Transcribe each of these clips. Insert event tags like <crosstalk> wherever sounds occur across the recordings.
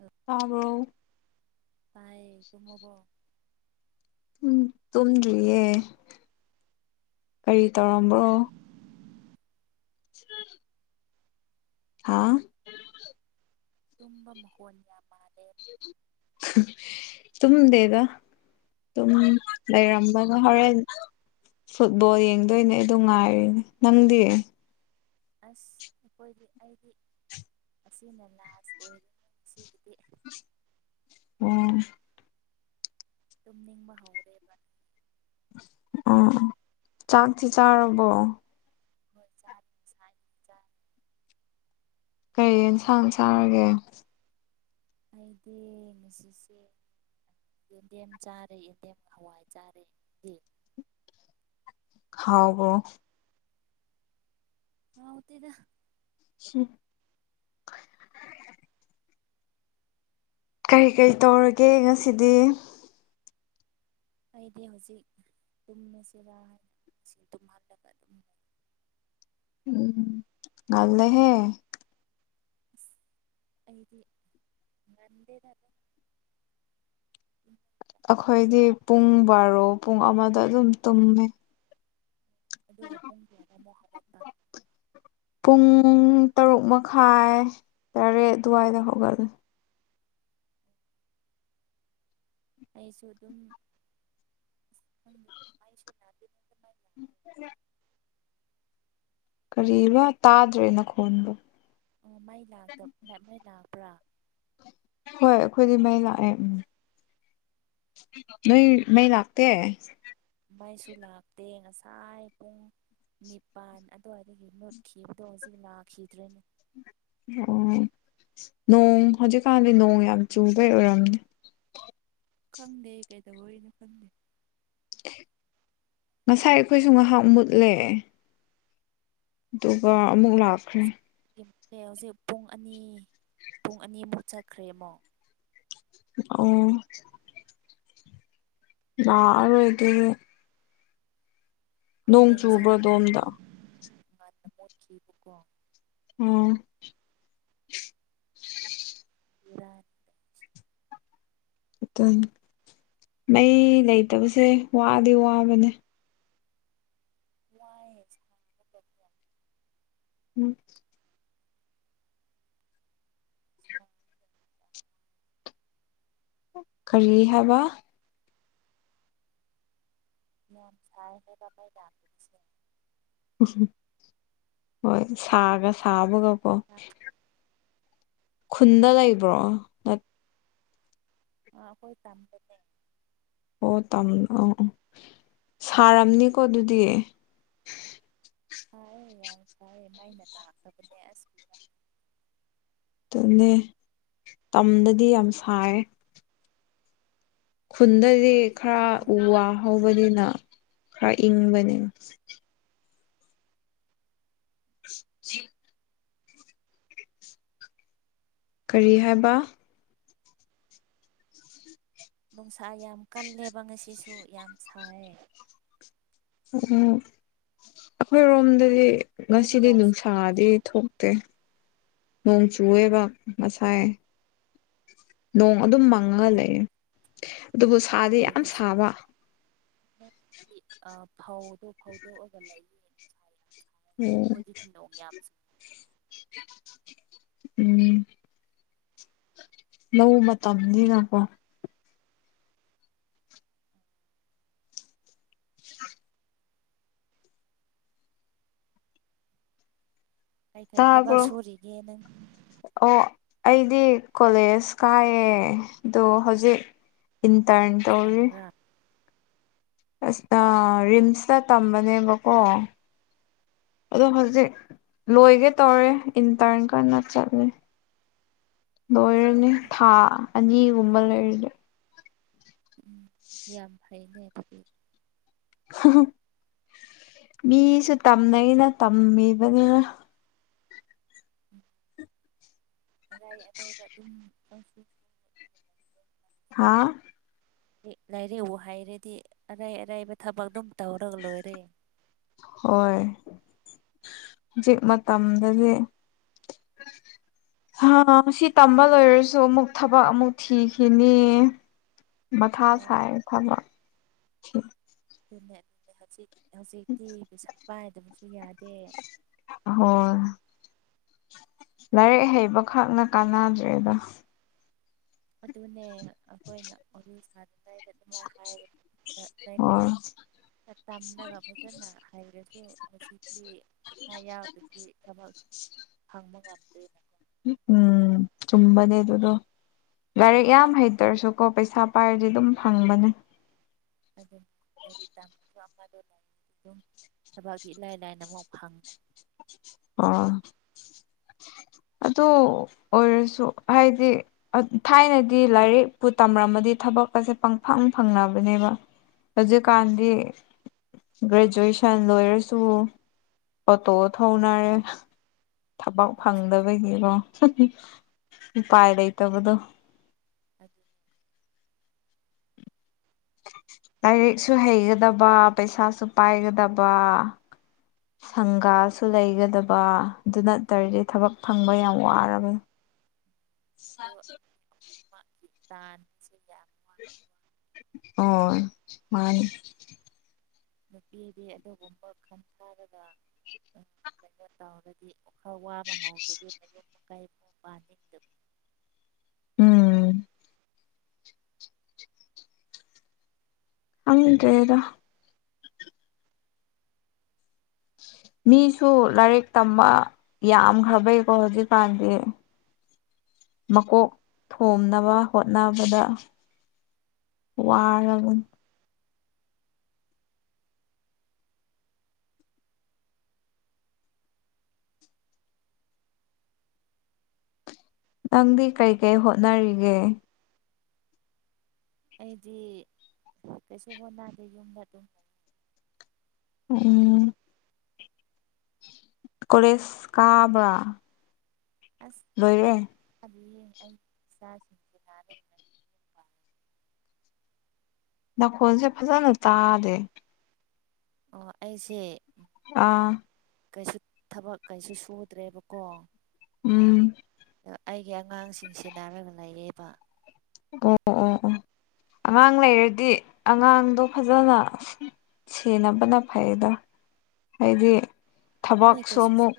ꯎꯝ ꯇꯥꯕꯔꯣ ꯇꯥꯏꯌꯦ ꯇꯨꯝꯃꯕꯣ ꯇꯨꯝꯗ꯭ꯔꯤꯌꯦ ꯀꯔꯤ ꯇꯨꯝꯕ ꯇꯧꯔꯝꯕ꯭ꯔꯣ <inaudible> ꯍꯥꯥ ꯇꯨꯝꯕ ꯃꯈꯣꯟ ꯌꯥꯝ ꯃꯥꯜꯂꯦ ꯇꯨꯝꯗꯦꯗ ꯇꯨꯝ ꯂꯩꯔꯝꯕꯅꯦ ꯍꯣꯔꯦꯟ ꯐꯨꯠꯕꯣꯜ ꯌꯦꯡꯗꯣꯏꯅꯦ ꯑꯗꯨ ꯉꯥꯏꯔꯤꯅꯦ ꯅꯪꯗꯤ ꯑꯁ ꯑꯩꯈꯣꯏꯗꯤ ꯑꯩꯗꯤ ꯑꯁꯤꯅ ꯂꯥꯁ ꯑꯣꯏ ꯉꯁꯤꯒꯤꯗꯤ ꯎꯝ ꯇꯨꯝ ꯅꯤꯡꯕ ꯍꯧꯔꯦꯕ ꯎ ꯆꯥꯛꯇꯤ ꯆꯥꯔꯕꯣ ꯍꯣꯏ ꯆꯥꯔꯦ ꯉꯁꯥꯏ ꯆꯥꯔꯦ ꯀꯩ ꯑꯦꯟꯁꯥꯡ ꯆꯥꯔꯒꯦ ꯑꯩꯗꯤ ꯉꯁꯤꯁꯦ ꯌꯦꯟꯗꯦꯝ ꯆꯥꯔꯦ ꯌꯦꯟꯗꯦꯝ ꯍꯋꯥꯏ ꯆꯥꯔꯦ ꯗꯤ ꯍꯥꯎꯕꯔꯣ ꯉꯥꯑꯣꯇꯦꯗ <inaudible> ꯀꯩ ꯀꯩ ꯇꯧꯔꯒꯦ ꯉꯁꯤꯗꯤ ꯑꯩꯗꯤ ꯍꯧꯖꯤꯛ ꯇꯨꯝꯁꯤꯔꯥ <unintelligible> ꯎꯝ ꯉꯜꯂꯦꯍꯦ ꯑꯁ ꯑꯩꯗꯤ ꯉꯟꯗꯦꯗ ꯑꯗꯨꯝ ꯑꯈꯣꯏꯗꯤ ꯄꯨꯡ ꯕꯥꯔꯣ ꯄꯨꯡ ꯑꯃꯗ ꯑꯗꯨꯝ ꯇꯨꯝꯃꯦ ꯑꯗꯨꯒ ꯄꯨꯡ ꯀꯌꯥꯗ ꯑꯃꯨꯛ ꯍꯧꯒꯠꯄ ꯄꯨꯡ ꯇꯔꯨꯛ ꯃꯈꯥꯏ ꯇꯔꯦꯠ ꯑꯗꯨꯋꯥꯏꯗ ꯍꯧꯒꯠꯂꯦ ꯑꯩꯁꯨ ꯑꯗꯨꯝ ꯑꯁ ꯈꯪꯗꯦꯗ <unintelligible> <inaudible> ꯀꯔꯤꯔ ꯇꯥꯗ꯭ꯔꯦ ꯅꯈꯣꯟꯗꯣ ꯑꯣ ꯃꯩ ꯂꯥꯛꯇ ꯃꯩ ꯂꯥꯛꯄ꯭ꯔꯥ ꯍꯣꯏ ꯑꯩꯈꯣꯏꯗꯤ ꯃꯩ ꯂꯥꯛꯑꯦ ꯎꯝ ꯅꯣꯏ ꯃꯩ ꯂꯥꯛꯇꯦ ꯃꯩꯁꯨ ꯂꯥꯛꯇꯦ ꯉꯁꯥꯏ ꯄꯨꯡ ꯅꯤꯄꯥꯟ ꯑꯗꯨꯋꯥꯏꯗꯒꯤ ꯃꯨꯠꯈꯤꯕꯗꯣ ꯍꯧꯖꯤꯛ ꯂꯥꯛꯈꯤꯗ꯭ꯔꯦꯅꯦ ꯑꯣ ꯅꯣꯡ ꯍꯧꯖꯤꯛꯀꯥꯟꯗꯤ ꯅꯣꯡ ꯌꯥꯝ ꯆꯨꯕꯩ ꯑꯣꯏꯔꯝꯅꯤ ꯈꯪꯗꯦ ꯀꯩꯗꯧꯕꯩꯅꯣ ꯈꯪꯗꯦ ꯉꯁꯥꯏ ꯑꯩꯈꯣꯏꯁꯨ ꯉꯥꯏꯍꯥꯛ ꯃꯨꯠꯂꯦ ꯑꯗꯨꯒ ꯑꯃꯨꯛ ꯂꯥꯛ ꯍꯧꯖꯤꯛ ꯄꯨꯡ ꯑꯅꯤ ꯄꯨꯡ ꯑꯅꯤꯃꯨꯛ ꯆꯠꯈ꯭ꯔꯦ ꯑꯃꯣꯛ ꯑꯣ ꯂꯥꯛꯑꯔꯣꯏ <unintelligible> ꯅꯣꯡ ꯈꯪꯗꯦ ꯆꯨꯕ꯭ꯔꯣ ꯉꯁꯥꯏ ꯑꯗꯣꯝꯗ ꯉꯟꯅ ꯃꯣꯠꯈꯤꯕꯀꯣ ꯑꯣ ꯕꯦꯔꯥꯅꯤ ꯑꯗꯨꯅꯤ ꯃꯩ ꯂꯩꯇꯕꯁꯦ ꯋꯥꯗꯤ ꯋꯥꯕꯅꯦ ꯋꯥꯏꯌꯦ ꯁꯥꯕꯒꯀꯣ ꯑꯝ ꯑ <inaudible> ꯀꯔꯤ ꯍꯥꯏꯕ ꯃꯌꯥꯝ ꯁꯥꯏ ꯍꯥꯏꯕ ꯕꯝꯃꯩ ꯂꯥꯛꯇꯕꯁꯦ ꯎꯍꯝ ꯍꯣꯏ ꯁꯥꯒ ꯁꯥꯕꯒꯀꯣ ꯈꯨꯟꯗ ꯂꯩꯕ꯭ꯔꯣ ꯅꯠ ꯑꯥ ꯑꯈꯣꯏ ꯇꯝꯄ ꯑꯣ ꯇꯝ ꯑꯣ ꯑꯣ ꯁꯥꯔꯝꯅꯤꯀꯣ ꯑꯗꯨꯗꯤ ꯁꯥꯢꯌꯦ ꯌꯥꯏ ꯁꯥꯏꯌꯦ ꯃꯩꯅ ꯅꯥꯛꯇꯕꯅꯦ ꯑꯁ ꯕꯤꯔ ꯇꯨꯅꯦ ꯇꯝꯗꯗꯤ ꯌꯥꯝ ꯁꯥꯏ ꯈꯨꯟꯗꯗꯤ ꯈꯔ ꯑꯩ ꯎ ꯋꯥ ꯍꯧꯕꯅꯤꯅ ꯈꯔ ꯏꯪꯕꯅꯤ ꯖꯤ <inaudible> ꯀꯔꯤ ꯍꯥꯏꯕ ꯅꯨꯡꯁꯥ ꯌꯥꯝ ꯀꯜꯂꯦꯕ ꯉꯁꯤꯁꯨ ꯌꯥꯝ ꯁꯥꯏꯌꯦ ꯑꯣ ꯑꯩꯈꯣꯏꯔꯣꯝꯗꯗꯤ ꯅꯣꯏꯗ ꯉꯁꯤꯗꯤ ꯅꯣꯡ ꯅꯨꯡꯁꯥꯗꯤ ꯊꯣꯛ ꯇꯦ ꯅꯣꯡ ꯆꯨꯌꯦꯕ ꯃꯁꯥꯏ ꯅꯣꯡ ꯑꯗꯨꯝ ꯃꯪꯉꯒ ꯂꯩꯌꯦ ꯑꯗꯨꯕꯨ ꯁꯥꯢ ꯐꯧꯒꯗꯣꯁꯨ ꯑ ꯐꯧꯗꯨ ꯐꯧꯗꯣꯑꯛ ꯂꯩꯌꯦ ꯌꯨꯝꯁꯥ ꯌꯥꯝ ꯁꯥꯏ ꯈꯣꯏꯗꯤ ꯇꯤꯟꯗꯣꯡ ꯌꯥꯝ ꯎꯝ ꯂꯧ ꯃꯇꯝꯅꯤꯅꯀꯣ ꯇꯥꯏ ꯇꯥꯏ ꯊꯕꯛ ꯇꯥꯕ꯭ꯔꯣ ꯁꯨꯔꯤꯒꯦ ꯅꯪ ꯑꯣ ꯑꯩꯗꯤ ꯀꯣꯂꯦꯖ ꯀꯥꯏꯌꯦ ꯗꯣ ꯍꯧꯖꯤꯛ ꯏꯟꯇꯔꯟ ꯇꯧꯔꯤ ꯇꯝꯕ꯭ꯔꯥ ꯑꯁ ꯑꯣ ꯑ ꯔꯤꯝꯁꯇ ꯇꯝꯕꯅꯦꯕꯀꯣ ꯑꯗꯣ ꯍꯧꯖꯤꯛ ꯂꯣꯏꯒꯦ ꯇꯧꯔꯦ ꯏꯟꯇꯔꯟ ꯀꯟꯅ ꯆꯠꯂꯤ ꯑꯣ ꯂꯣꯏꯔꯅꯤ ꯊꯥ ꯑꯅꯤꯒꯨꯝꯕ ꯂꯩꯔꯗꯤ ꯎꯝ ꯌꯥꯝ ꯐꯩꯅꯦ ꯑꯗꯨꯗꯤ ꯍꯨꯍꯨ ꯃꯤꯁꯨ ꯇꯝꯅꯩꯅ ꯇꯝꯃꯤꯕꯅꯤꯗ ꯎꯝ ꯑꯅꯩ ꯑꯅꯩꯕ ꯑꯗꯨꯝ ꯇꯧ ꯍꯥꯥ ꯔꯤꯛ ꯂꯥꯏꯔꯤꯛꯕꯨ ꯍꯩꯔꯗꯤ ꯑꯔꯥꯏ ꯑꯔꯥꯏꯕ ꯊꯕꯛ ꯑꯗꯨꯝ ꯇꯧꯔꯒ ꯂꯣꯏꯔꯦ ꯍꯣꯏ ꯍꯧꯖꯤꯛ ꯃꯇꯝꯗꯗꯤ <unintelligible> ꯍꯥꯃꯁꯤ ꯇꯝꯕ ꯂꯣꯏꯔꯁꯨ ꯑꯃꯨꯛ ꯊꯕꯛ ꯑꯃꯨꯛ ꯊꯤꯈꯤꯅꯤ ꯃꯊꯥ ꯍꯣꯏ ꯁꯥꯏ ꯊꯕꯛ ꯑꯗꯨꯅꯦ ꯑꯗꯨꯅꯦ ꯍꯧꯖꯤꯛ ꯍꯧꯖꯤꯛꯇꯤ ꯄꯩꯁꯥ ꯄꯥꯏꯗꯕꯁꯨ ꯌꯥꯗꯦ ꯍꯣꯏ ꯂꯥꯏꯔꯤꯛ ꯍꯩꯕꯈꯛꯅ ꯀꯥꯟꯅꯗ꯭ꯔꯦꯗ ꯑꯗꯨꯅꯦ ꯑꯩꯈꯣꯏꯅ ꯑꯗꯤꯜ ꯁꯥꯗ꯭ꯔꯤꯉꯥꯏꯗ ꯑꯗꯨꯃꯥꯏ ꯍꯥꯏꯕꯅꯦ ꯂꯥꯏꯔꯤꯛ ꯍꯣꯏ ꯈ ꯇꯝꯂꯒ ꯐꯖꯅ ꯍꯩꯔꯁꯨ ꯍꯧꯖꯤꯛꯇꯤ ꯄꯩꯁꯥ ꯌꯥꯎꯗꯔꯗꯤ ꯊꯕꯛ ꯐꯪꯕ ꯉꯝꯗꯦꯅ ꯎꯝ ꯆꯨꯝꯕꯅꯦ ꯑꯗꯨꯗꯣ ꯂꯥꯏꯔꯤꯛ ꯌꯥꯝ ꯍꯩ ꯍꯩꯇꯔꯁꯨ ꯀꯣ ꯄꯩꯁꯥ ꯄꯥꯏꯔꯗꯤ ꯑꯗꯨꯝ ꯐꯪꯕꯅꯦ ꯑꯗꯨꯟ ꯂꯥꯏꯔꯤꯛ ꯇꯝꯃꯤꯕ ꯑꯃꯗꯣ ꯂꯥꯏꯔꯤꯛ ꯗꯨꯝ ꯊꯕꯛꯇꯤ ꯏꯂꯥꯏ ꯂꯥꯏꯅ ꯑꯃꯣꯛ ꯐꯪꯕ ꯑꯣ ꯑꯗꯨ ꯑꯣꯏꯔꯁꯨ ꯍꯥꯏꯗꯤ ꯊꯥꯏꯅꯗꯤ ꯂꯥꯏꯔꯤꯛꯄꯨ ꯇꯝꯔꯝꯃꯗꯤ ꯊꯕꯛ ꯑꯁꯦ ꯄꯪꯐꯪ ꯐꯪꯅꯕꯅꯦꯕ ꯍꯧꯖꯤꯛꯀꯥꯟꯗꯤ ꯒ꯭ꯔꯦꯖꯨꯑꯦꯁꯟ ꯂꯣꯏꯔꯁꯨ ꯍ ꯇꯣ ꯊ ꯍꯧꯧꯅꯦ ꯊꯕꯛ ꯐꯪꯗꯕꯒꯤꯔꯣ ꯎꯄꯥꯏ ꯂꯩꯇꯕꯗꯣ ꯑꯗꯨ ꯂꯥꯏꯔꯤꯛꯁꯨ ꯍꯩꯒꯗꯕ ꯄꯩꯁꯥꯁꯨ ꯄꯥꯏꯒꯗꯕ ꯁꯪꯒꯥꯁꯨ ꯂꯩꯒꯗꯕ ꯑꯗꯨ ꯅꯠꯇꯔꯗꯤ ꯊꯕꯛ ꯐꯪꯕ ꯌꯥꯝ ꯋꯥꯔꯕꯅꯤ ꯆꯁ ꯌꯥꯝ ꯑꯣ ꯃꯥꯅꯤ ꯅꯨꯄꯤꯗꯤ ꯑꯗꯨꯒꯨꯝꯕ ꯈꯟꯊꯔꯒ ꯀꯩꯅꯣ ꯇꯧꯔꯗꯤ ꯈꯔ ꯋꯥꯕ ꯍꯧꯥꯎꯗꯗꯤ ꯃꯌꯨꯝ ꯃꯀꯥꯏ ꯑꯃꯨꯛ ꯄꯥꯅꯤꯡꯗꯕ ꯎꯝ ꯑꯪꯗꯦꯗ ꯃꯤꯁꯨ ꯂꯥꯏꯔꯤꯛ ꯇꯝꯕ ꯌꯥꯝꯈ꯭ꯔꯕꯩꯀꯣ ꯍꯧꯖꯤꯛꯀꯥꯟꯗꯤ ꯃꯀꯣꯛ ꯊꯣꯝꯅꯕ ꯍꯣꯠꯅꯕꯗ ꯋꯥꯔꯕꯅꯤ ꯅꯪꯗꯤ ꯀꯔꯤ ꯀꯩ ꯍꯣꯠꯅꯔꯤꯒꯦ ꯑꯩꯗꯤ ꯀꯩꯁꯨ ꯍꯣꯟ ꯗꯦ ꯌꯨꯝꯗ ꯑꯗꯨꯝ ꯂꯩ ꯎꯝ ꯀꯁ ꯀꯥꯕ꯭ꯔ ꯑꯁꯣ ꯊꯥꯕꯤꯌꯦ ꯑꯩ ꯏꯆꯥꯁꯤꯡꯁꯤ ꯂꯅ ꯅꯥꯀꯣꯟꯁꯦ ꯐꯖꯅ ꯇꯥꯗꯦ ꯑꯣ ꯑꯩꯁꯦ ꯑꯥ ꯀꯩꯁꯨ ꯊꯕꯛ ꯀꯩꯁꯨ ꯁꯨꯗ꯭ꯔꯦꯕꯀꯣ ꯎꯝ ꯑ ꯑꯩꯒꯤ ꯑꯉꯥꯡꯁꯤꯡꯁꯤꯦꯟꯅꯅꯥꯔꯒ ꯂꯩꯌꯦꯕ ꯑꯣ ꯑꯣ ꯑꯣ ꯑꯉꯥꯡ ꯂꯩꯔꯗꯤ ꯑꯉꯥꯡꯗꯣ ꯐꯖꯅ ꯁꯤꯦꯅꯕꯅ ꯐꯩꯗꯣ ꯍꯥꯏꯗꯤ ꯏ ꯀꯦ ꯊꯕꯛꯁꯨ ꯑꯃꯨꯛ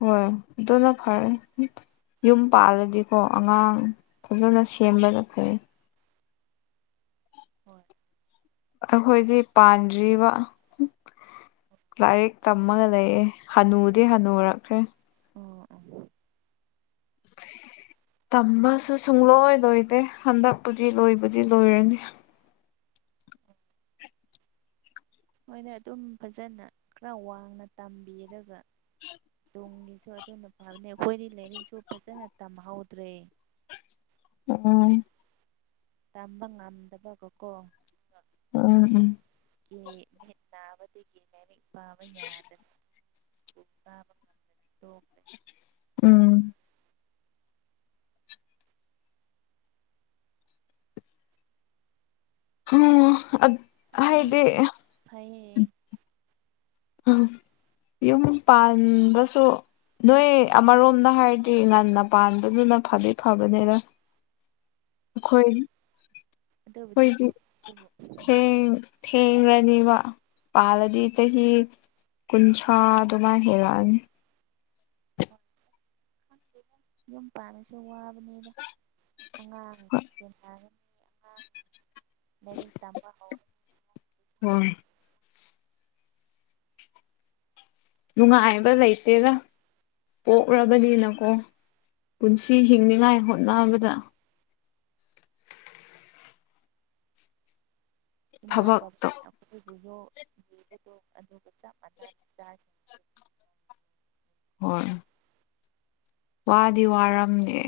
ꯍꯣꯏ ꯗꯣꯅ ꯐꯥꯔ ꯌꯨꯝ ꯄꯥꯜꯂꯗꯤꯀꯣ ꯑꯉꯥꯡ ꯐꯖꯅ ꯁꯦꯝꯕꯅ ꯐꯩ ꯍꯣꯏ ꯑꯩꯈꯣꯏꯗꯤ ꯄꯥꯟꯗ꯭ꯔꯤꯕ ꯂꯥꯏꯔꯤꯛ ꯇꯝꯃꯒ ꯂꯩꯑꯦ ꯍꯅꯨꯗꯤ ꯍꯅꯨꯔꯛꯈ꯭ꯔꯦ ꯑꯣ ꯇꯝꯕꯁꯨ ꯁꯨꯡꯂꯣꯏ ꯂꯣꯏꯗꯦ ꯍꯟꯗꯛꯄꯨꯗꯤ ꯂꯣꯏꯕꯨꯗꯤ ꯂꯣꯏꯔꯅꯤ ꯑꯣ ꯃꯣꯏꯅ ꯑꯗꯨꯝ ꯐꯖꯅ ꯈꯔ ꯋꯥꯡꯅ ꯇꯝꯕꯤꯔꯒ ꯇꯨꯡꯒꯤꯁꯨ ꯑꯗꯨꯅ ꯐꯕꯅꯦ ꯑꯩꯈꯣꯏꯗꯤ ꯂꯥꯏꯔꯤꯛꯁꯨ ꯐꯖꯅ ꯇꯝꯍꯧꯗ꯭ꯔꯦ ꯎꯝ ꯇꯝꯕ ꯉꯝꯗꯕꯒꯀꯣ ꯎꯝ ꯎꯝ ꯀ ꯃ ꯅꯥꯕꯗꯒꯤ ꯃꯃꯤ ꯄꯥꯕ ꯌꯥꯗ <unintelligible> ꯎꯝ ꯎꯝ ꯑ ꯍꯥꯏꯗꯦ ꯑꯝ ꯌꯨꯝ ꯄꯥꯟꯕꯁꯨ ꯅꯣꯏ ꯑꯃꯔꯣꯝꯗ ꯍꯥꯏꯔꯗꯤ ꯉꯟꯅ ꯄꯥꯟꯕꯗꯨꯅ ꯐꯗꯤ ꯐꯕꯅꯦꯅ ꯑꯩꯈꯣꯏ ꯑꯗꯨꯕꯨꯗꯤ ꯑꯩꯈꯣꯏꯗꯤ ꯆꯨꯝ ꯑꯗꯨꯕꯨ ꯊꯦꯡ ꯊꯦꯡꯡꯂ꯭ꯔꯅꯦꯕ ꯄꯥꯜꯂꯗꯤ ꯆꯍꯤ ꯀꯨꯟ ꯁꯥ ꯑꯗꯨꯃꯥꯏ ꯍꯦꯜꯂꯑꯅꯤ ꯍꯣꯏ ꯌꯨꯝ ꯄꯥꯟꯂꯁꯨ ꯋꯥꯕꯅꯤꯗ ꯑꯉꯥꯡꯁ ꯍꯥꯏꯔ ꯃꯔꯤ ꯇꯝꯕ ꯍꯧ ꯍꯣꯏ ꯅꯨꯡꯉꯥꯏꯕ ꯂꯩꯇꯦꯔ ꯄꯣꯛꯂꯕꯅꯤꯅꯀꯣ ꯄꯨꯟꯁꯤ ꯍꯤꯡꯅꯤꯉꯥꯏ ꯍꯣꯠꯅꯕꯗ ꯏꯃꯥ ꯊꯕꯛꯇꯣ ꯕꯕꯤꯅ ꯑꯩꯈꯣꯏꯕꯨ ꯌꯣ ꯌꯦꯕꯗꯣ ꯑꯗꯨꯒ ꯆꯞ ꯃꯥꯟꯅꯅ ꯏꯆꯥꯁꯤꯡ ꯍꯣꯏ ꯋꯥꯗꯤ ꯋꯥꯔꯝꯗꯦ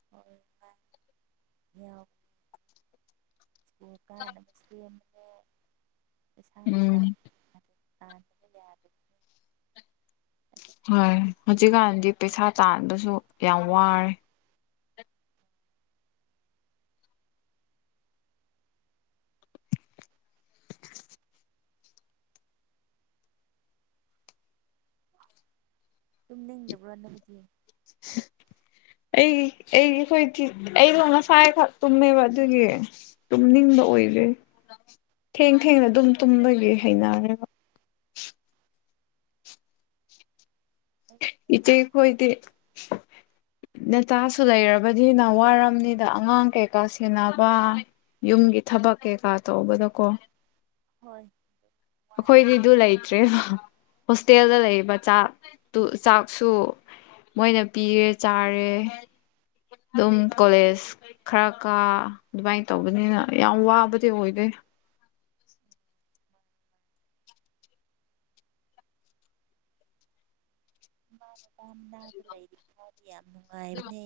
<unintelligible> ꯁ꯭ꯀꯨꯜ ꯀꯥꯟꯅꯕ ꯁꯦꯝꯕꯦ ꯏꯁꯩꯥꯅ ꯎꯝ ꯇꯥꯛ ꯑꯥ ꯌꯥꯗ ꯍꯣꯏ ꯍꯧꯖꯤꯛꯀꯥꯟꯗꯤ ꯄꯩꯁꯥ ꯇꯥꯟꯕꯁꯨ ꯌꯥꯝ ꯋꯥꯔꯦ ꯇꯨꯝ ꯅꯤꯡꯗꯕ꯭ꯔꯣ ꯅꯨꯃꯤꯗꯤ <inaudible> ꯑꯩ ꯑꯩ ꯑꯩꯈꯣꯏꯤ ꯑꯩꯁꯨꯣ ꯉꯁꯥꯏꯈꯛ ꯇꯨꯝꯃꯦꯕ ꯑꯗꯨꯒꯤ ꯇꯨꯝꯅꯤꯡꯕ ꯑꯣꯏꯔꯦ ꯊꯦꯡ ꯊꯦꯡꯅ ꯑꯗꯨꯝ ꯇꯨꯝꯂꯒꯦ ꯍꯩꯅꯔꯦꯕ ꯑꯩ ꯏꯆꯦ ꯍꯣꯏꯗꯦ <inaudible> ꯅꯇꯥꯁꯨ ꯂꯩꯔꯕꯗꯤꯅ ꯋꯥꯔꯝꯅꯤꯗ ꯑꯉꯥꯡ ꯀꯩꯀꯥ ꯁꯦꯟꯅꯕ ꯌꯨꯝꯒꯤ ꯊꯕꯛ ꯀꯩꯀꯥ ꯇꯧꯕꯗꯀꯣ ꯍꯣꯏ ꯋꯥꯏ ꯑꯩꯈꯣꯏꯗꯤ ꯑꯗꯨ ꯂꯩꯇ꯭ꯔꯦꯕ ꯍꯣꯁꯇꯦꯜꯗ ꯂꯩꯔꯤꯕ ꯆꯥꯛꯇ ꯆꯥꯛꯁꯨ ꯃꯣꯏꯅ ꯄꯤꯔꯦ ꯆꯥꯔꯦ ꯑꯗꯨꯝ ꯀꯣꯂꯦꯖ ꯈꯔ ꯀꯥ ꯑꯗꯨꯃꯥꯏꯅ ꯇꯧꯕꯅꯤꯅ ꯌꯥꯝ ꯋꯥꯕꯗꯤ ꯑꯣꯏꯗꯣꯏ ꯃꯥꯅ ꯇꯗꯥꯝ ꯅꯥꯕ ꯂꯩꯔꯤ ꯃꯥꯗꯤ ꯌꯥꯝ ꯅꯨꯡꯉꯥꯏꯕꯅꯦ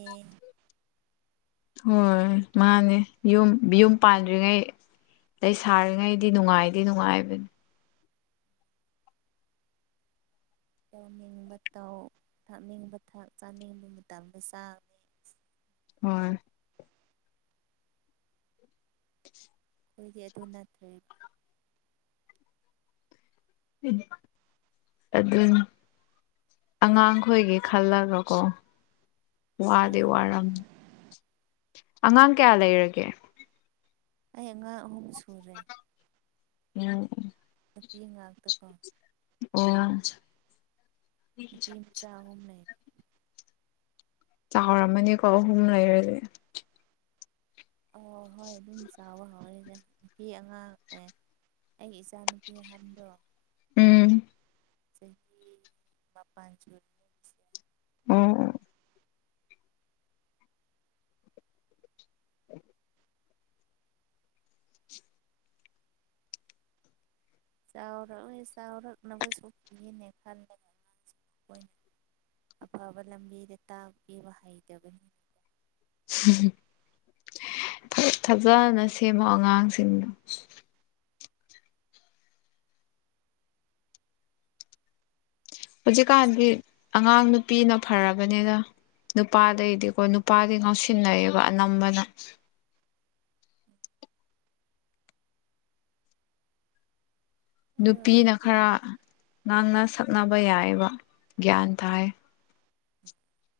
ꯍꯣꯏ ꯃꯥꯅꯦ ꯌꯨꯝ ꯌꯨꯝ ꯄꯥꯟꯗ꯭ꯔꯤꯉꯩ ꯑꯩ ꯁꯥꯔꯤꯉꯩꯗꯤ ꯅꯨꯡꯉꯥꯏꯇ ꯅꯨꯡꯉꯥꯏꯕꯅꯤ ꯇꯧꯅꯤꯡꯕ ꯇꯧ ꯊꯥꯛꯅꯤꯡꯕ ꯊꯥꯛ ꯆꯥꯅꯤꯡꯕ ꯃꯇꯝꯗ ꯆꯥꯡ ꯍꯣꯏ ꯑꯩꯈꯣꯏꯒꯤ ꯑꯗꯨ ꯅꯠꯇ꯭ꯔꯦ ꯑꯗꯨꯗ ꯑꯉꯥꯡꯈꯣꯏꯒꯤ ꯈꯜꯂꯒ ꯀꯣ ꯍꯣꯏ ꯋꯥꯗꯤꯦ ꯋꯥꯔꯝꯃꯤ ꯑꯉꯥꯡ ꯀꯌꯥ ꯂꯩꯔꯒꯦ ꯑ ꯉ ꯑꯍꯨꯝ ꯁꯨꯔꯦ ꯎꯝ ꯅꯨꯄꯤ ꯉꯥꯛꯇ ꯀꯣ ꯑꯣ ꯕꯤꯞ ꯆꯥꯍꯨꯝꯅ ꯆꯥꯎꯔꯝꯃꯅꯤꯀꯣ ꯑꯍꯨꯝ ꯂꯩꯔꯁꯦ ꯑꯣ ꯍꯣꯏ ꯑꯗꯨꯝ ꯆꯥꯎꯥꯕ ꯍꯧꯔꯤꯅꯦꯦ ꯅꯨꯄꯤ ꯑꯉꯥꯡ ꯑꯦ ꯑꯩꯒꯤ ꯏꯆꯥꯅꯨꯄꯤ ꯑꯍꯟꯗꯣ ꯎꯝ ꯆꯍꯤ ꯃꯄꯆꯜ ꯑꯣꯝ ꯆꯥꯎꯔꯛꯏ ꯆꯥꯎꯔꯛꯅꯕꯁꯨꯣꯛꯄꯤꯒꯤꯅꯦ ꯈꯜꯂꯕꯅ ꯑꯐꯕ ꯂꯝꯕꯤꯗ ꯇꯥꯛꯄꯤꯕ ꯍꯩꯇꯕꯅꯤ ꯐꯖꯅ ꯁꯦꯝꯃꯣ ꯑꯉꯥꯡꯁꯤꯡꯗꯣ ꯍꯧꯖꯤꯛꯀꯥꯟꯗꯤ ꯑꯉꯥꯡ ꯅꯨꯄꯤꯅ ꯐꯔꯕꯅꯤꯅ ꯅꯨꯄꯥꯗꯩꯗꯤꯀꯣ ꯅꯨꯄꯥꯗꯤ ꯉꯥꯎꯁꯤꯟꯅꯩꯑꯦꯕ ꯑꯅꯝꯕꯅ <inaudible> ꯑꯗꯣ ꯅꯨꯄꯤꯅ ꯍꯧꯖꯤꯛꯇꯤ ꯈꯔ ꯃꯤꯅ ꯉꯥꯡꯅ ꯁꯛꯅꯕ ꯌꯥꯏꯑꯦꯕ ꯒ꯭ꯌꯥꯟ ꯇꯥꯏ <inaudible>